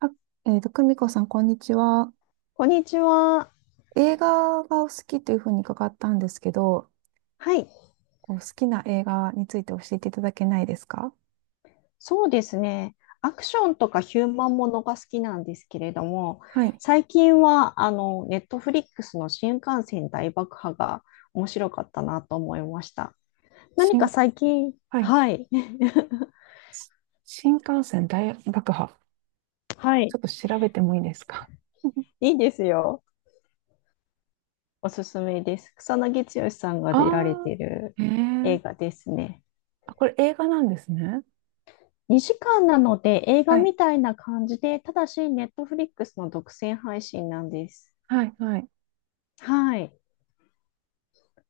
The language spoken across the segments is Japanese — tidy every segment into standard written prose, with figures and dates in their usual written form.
あ久美子さん、こんにちは。こんにちは。映画がお好きというふうに伺ったんですけど、はい。こう好きな映画について教えていただけないですか？そうですね。アクションとかヒューマンものが好きなんですけれども、はい。最近は、ネットフリックスの新幹線大爆破が面白かったなと思いました。何か新、最近、はい。はい。し新幹線大爆破。はちい。ょっと調べてもいいですか？ いいですよ。おすすめです。草なぎ剛さん が出られてあいるー、映ええ、画ですね。あ、これ映画なんですね。2時間なので映は画い。みたいな感じで、ただし、ネットフリックスの独占配信なんです。はい、はい。はい。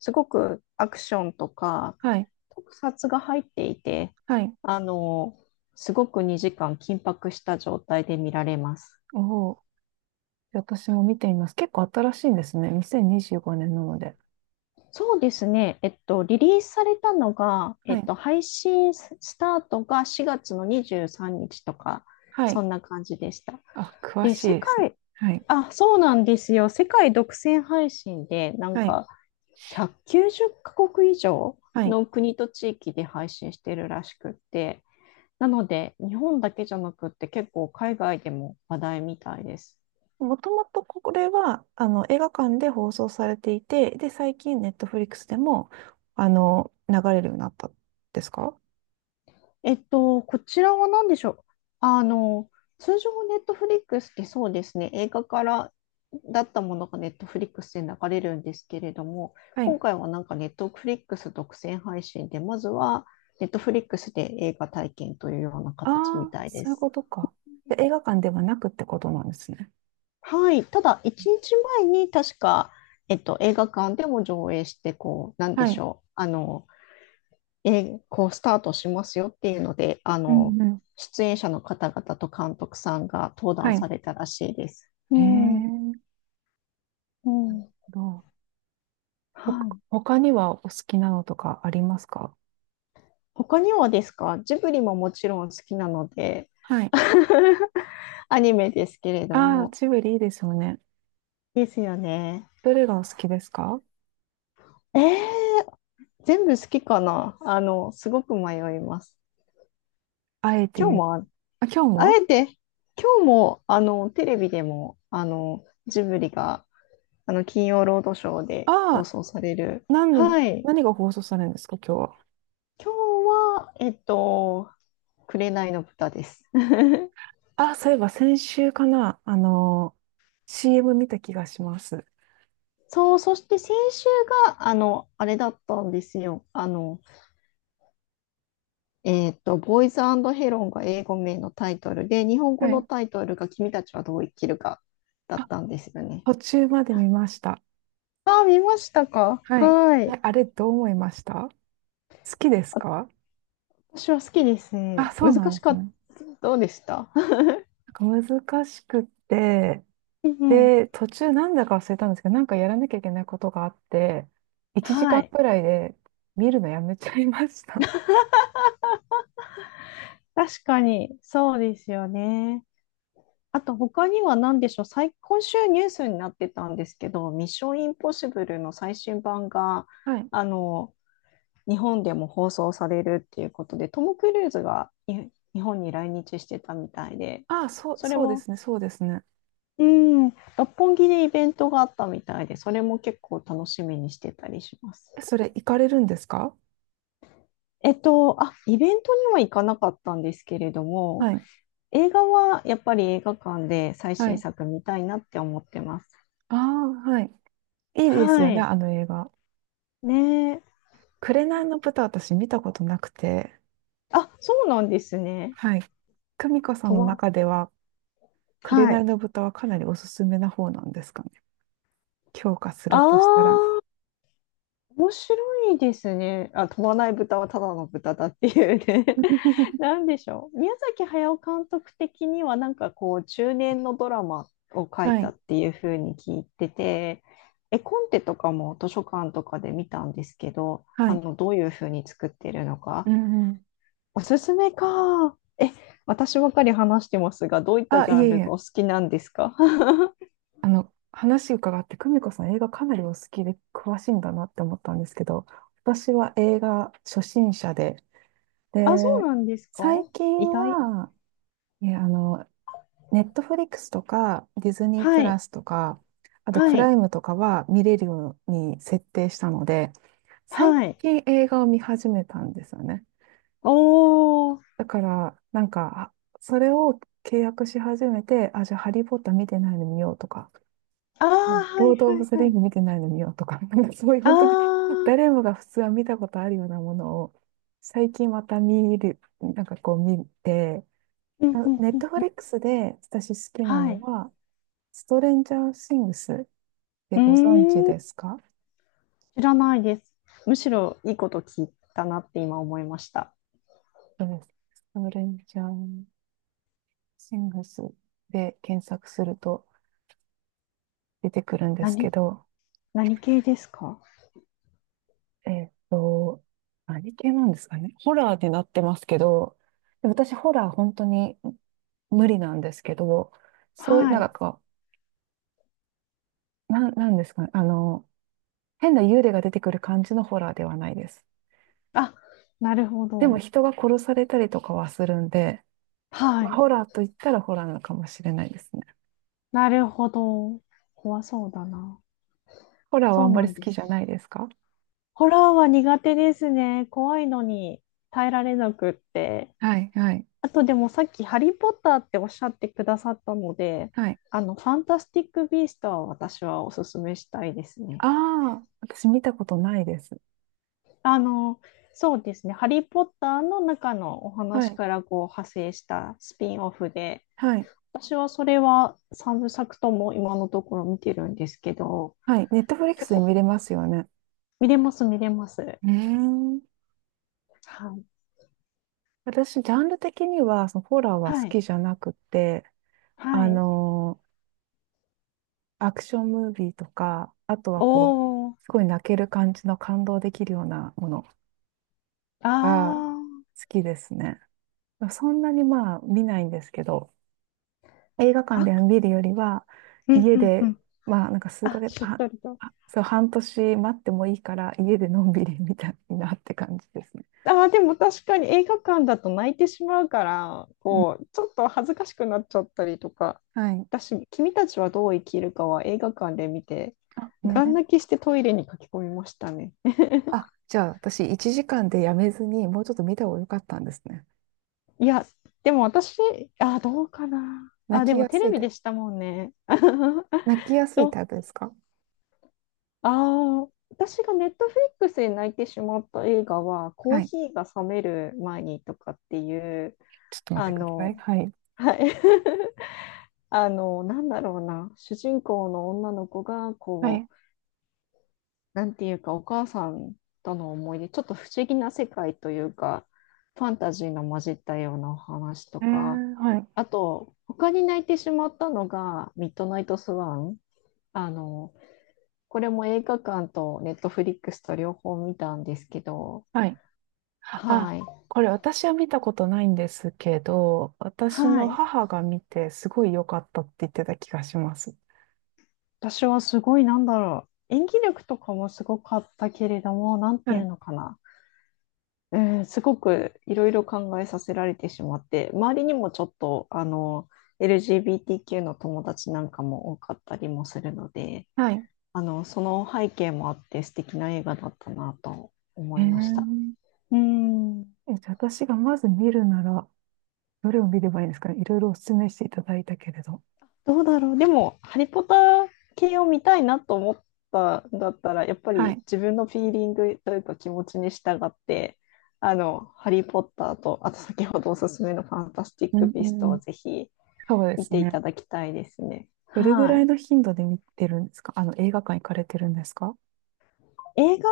すごくアクションとかはい。特撮が入っていて、はい。あの、すごく2時間緊迫した状態で見られます。おお。私も見ています。結構新しいんですね。2025年なので。そうですね。リリースされたのが、はい。配信スタートが4月の23日とか、はそい。んな感じでした。あ、詳で、しい世ですね。界、はい。あ、そうなんですよ。世界独占配信で、はい。190カ国以上はい。の国と地域で配信してるらしくって、なので、日本だけじゃなくって結構海外でも話題みたいです。もともとこれは、映画館で放送されていて、で、最近、ネットフリックスでも、流れるようになったんですか？こちらは何でしょう？あの、通常ネットフリックスってそうですね、映画からだったものがネットフリックスで流れるんですけれども、は今い。回はなんかネットフリックス独占配信で、まずはネットフリックスで映画体験というようなあ形みあ、たいでそういうす。ことか。で、映画館ではなくってことなんですね。はい。ただ、1日前に確か、映画館でも上映して、こう、なんではしい。ょう。こうスタートしますよっていうので、うんうん。出演者の方々と監督さんが登は壇い。されたらしいです。うへん、え、うん。どう。はい。他にはお好きなのとかありますか？他にはですか？ジブリももちろん好きなので、はい。アニメですけれどああ、も。ジブリいいですよね。ですよね。どれがお好きですか？えー、全部好きかな。あの、すごく迷います。あえて今日言う。もあ、あ、今日あも。えて、今日も、テレビでも、ジブリが、金曜ロードショーでああ放送される。ー、何、はい。何が放送されるんですか、今日は。今日は、紅の豚です。あ、そういえば先週かな、CM 見た気がします。そう、そして先週が、あれだったんですよ。ボーイズヘロンが英語名のタイトルで、日本語はのい。タイトルが君たちはどう生きるかだっあ、たんですよね。途中まで見ました。ああ、見ましたか？はい。はえ、い。あれどう思いました？好きですか？私は好きですね。あ、そう難なんしですかった。ね。どうでした？ なんか難しくって、うんうん、で、途中なんだか忘れたんですけど、なんかやらなきゃいけないことがあって、1時は間い。くらいで見るのやめちゃいました。確かに、そうですよね。あと他には何でしょう、今週ニュースになってたんですけど、ミッションインポッシブルの最新版が、はい。あの、日本でも放送されるっていうことで、トム・クルーズがに日本に来日してたみたいで、あ、そう、それそうでも、すね、そうですね。うん、六本木でイベントがあったみたいで、それも結構楽しみにしてたりします。え、それ行かれるんですか？イベントには行かなかったんですけれども、はい。映画はやっぱり映画館で最は新い。作見たいなって思ってます。ああ、はい。いいですはよね、い。あの映画。ねえ。紅の豚私見たことなくて、あ、そうなんですね。はい。久美子さん飛のば、中では、はい。紅の豚はかなりおすすめな方なんですかね。強化すあるとしたら。あ、面白いですね。あ、飛ばない豚はただの豚だっていうね。な んでしょう。宮崎駿監督的には、なんかこう、中年のドラマを書いはたい。っていうふうに聞いてて、絵コンテとかも図書館とかで見たんですけど、はい。どういうふうに作ってるのうか。んうん。おすすめか。私ばかり話してますが、どういったあ、ジいャえンいルがえ。お好きなんですか？話伺って、久美子さん映画かなりお好きで詳しいんだなって思ったんですけど、私は映画初心者で、で、あ、そうなんですか？最意近外。は、いや、ネットフリックスとか、ディズニープはラい。スとか、あとはプい。ライムとかは見れるように設定したので、最はい。近映画を見始めたんですよね。おー。だから、なんか、あ、それを契約し始めて、あ、じゃあ、ハリー・ポッター見てないの見ようとか、あうあ、ん、はローいド・オはブ・いザ・リはンい。グ見てないの見ようとか、なんかそういうあ本当にあ、誰もが普通は見たことあるようなものを、最近また見る、なんかこう見て、うんうんネッうトフリん。ックスで私好きなはのい。は、ストレンジャーシングスってうご存知ーん、ですか？知らないです。むしろいいこと聞いたなって今思いました。そうです。ストレンジャーシングスで検索すると出てくるんですけ何、ど、何系ですか？えっと、何系なんですかね。ホラーになってますけど、で私ホラー本当に無理なんですけど、そういう、はなんい。かこう、なんですかね。変な幽霊が出てくる感じのホラーではないです。あ、なるほでもど。人が殺されたりとかはするんで、はまあい。ホラーと言ったらホラーなのかもしれないですね。なるほど。怖そうだな。ホラーはそあうんまなりん好できすじゃね。ないですか？ホラーは苦手ですね。怖いのに耐えられなくって。はい、はい、あとでもさっきハリー・ポッターっておっしゃってくださったので、はい。ファンタスティック・ビーストは私はおすすめしたいですね。ああ、私見たことないです。あの、そうですね。ハリー・ポッターの中のおは話い、からこう派生したスピンオフで、はい、私はそれは3部作とも今のところ見てるんですけど、はい。ネットフリックス結で構、見れますよね。見れます、見れます。ねえ。はい。私、ジャンル的には、そのホラーは好はい。きじゃなくて、はあい。のーアクションムービーとか、あとはこう、おー。すごい泣ける感じの感動できるようなものあがー。好きですね。そんなにまあ見ないんですけど、映画館あ、で見るよりは、うん家うんうで、ん。まあ、なんか数ヶあ、月、しっあ、とりと。あ、そう、半年待ってもいいから、家でのんびりみたいなって感じですね。あー、でも確かに映画館だと泣いてしまうから、うん、こう、ちょっと恥ずかしくなっちゃったりとか、はい。私、君たちはどう生きるかは映画館で見て、あ、ガンね。泣きしてトイレに駆け込みましたね。あ、じゃあ、私、1時間でやめずに、もうちょっと見た方が良かったんですね。いや、でも私、あ、どうかな。泣あ、できもやテすレいビタイでプ、したもんね。泣きやすいと、タイプですか？ああ私がネットフリックスで泣いてしまった映画は、コはーい。ヒーが冷める前にとかっていう、ちょっと待っあてください。の、はい。はい。なんだろうな、主人公の女の子が、はこい。う、なんていうか、お母さんとの思い出、ちょっと不思議な世界というか、ファンタジーの混じったようなお話とか、はい。あと、他に泣いてしまったのが、ミッドナイトスワン。あの、これも映画館とネットフリックスと両方見たんですけど、はい。あ、はい。これ私は見たことないんですけど、私はのい。母が見てすごい良かったって言ってた気がします。私はすごい、なんだろう。演技力とかもすごかったけれども、なんはていうい。のかな。うん、すごくいろいろ考えさせられてしまって、周りにもちょっと、LGBTQ の友達なんかも多かったりもするので、はい。その背景もあって素敵な映画だったなとえ思いました。ー、うーん。え、じゃあ私がまず見るなら、どれを見ればいいですかね？いろいろお勧めしていただいたけれど。どうだろう。でも、ハリポタ系を見たいなと思ったんだったら、やっぱはりい。自分のフィーリングというか気持ちに従って、ハリー・ポッターと、あと先ほどおすすめのファンタスティッうク・ん、ビうーストをん。ぜひそうで見すていね。ただきたいですね。どれぐはらいい。の頻度で見てるんですか？映画館行かれてるんですか？映画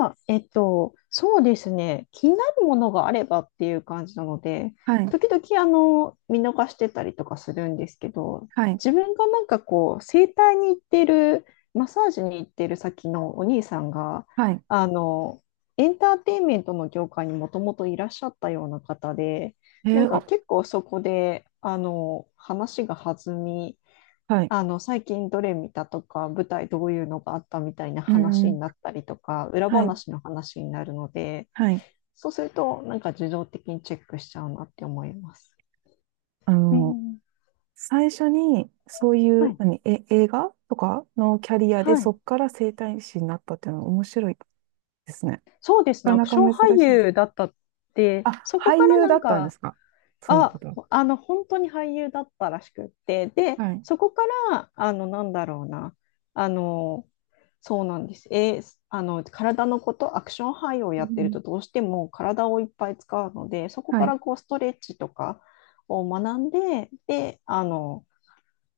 は、そうですね、気になるものがあればっていう感じなので、はい。時々あの見逃してたりとかするんですけど、はい。自分がなんかこう、整体に行ってる、マッサージに行ってる先のお兄さんが、はい。あの、エンターテインメントの業界にもともといらっしゃったような方で、なんかあ、結構そこで、話が弾み、はい。最近どれ見たとか、舞台どういうのがあったみたいなうん、う話にん。なったりとか、裏はい。話の話になるので、はい。そうすると、なんか自動的にチェックしちゃうなって思います。あうの、ん、最初に、そういはう、い、何、え、映画とかのキャリアで、はそい。っから整体師になったっていうのは面白いですね。そうですね、アなクかションなか珍俳しいです優ね。だったって、あ、そこか俳ら優なだんったんでか、すか、そのあ、方は。本当に俳優だったらしくって、で、はい。そこから、あの、なんだろうな、あの、そうなんです。体のこと、アクション俳優をうやってるん。と、どうしても体をいっぱい使うので、そこはからい。こう、ストレッチとかを学んで、で、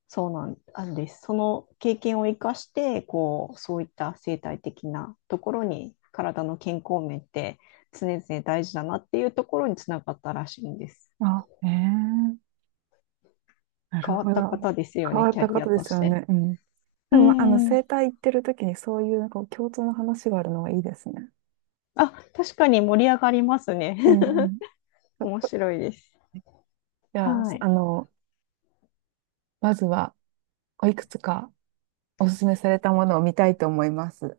そうなんです。その経験を生かして、こう、そういった生態的なところに、体の健康面って常々大事だなっていうところにつながったらしいんです。あ、ええ、なる変わっほたど。方ですよ変ね、わっキャたリア方でとすしよて。ね。うん。でうも、ん。整体行ってる時にそういう、こう、共通の話があるのはいいですね。あ、確かに盛り上がりますね。うんうん。面白いです。じゃあ、はい。まずは、おいくつかおすすめされたものを見たいと思います。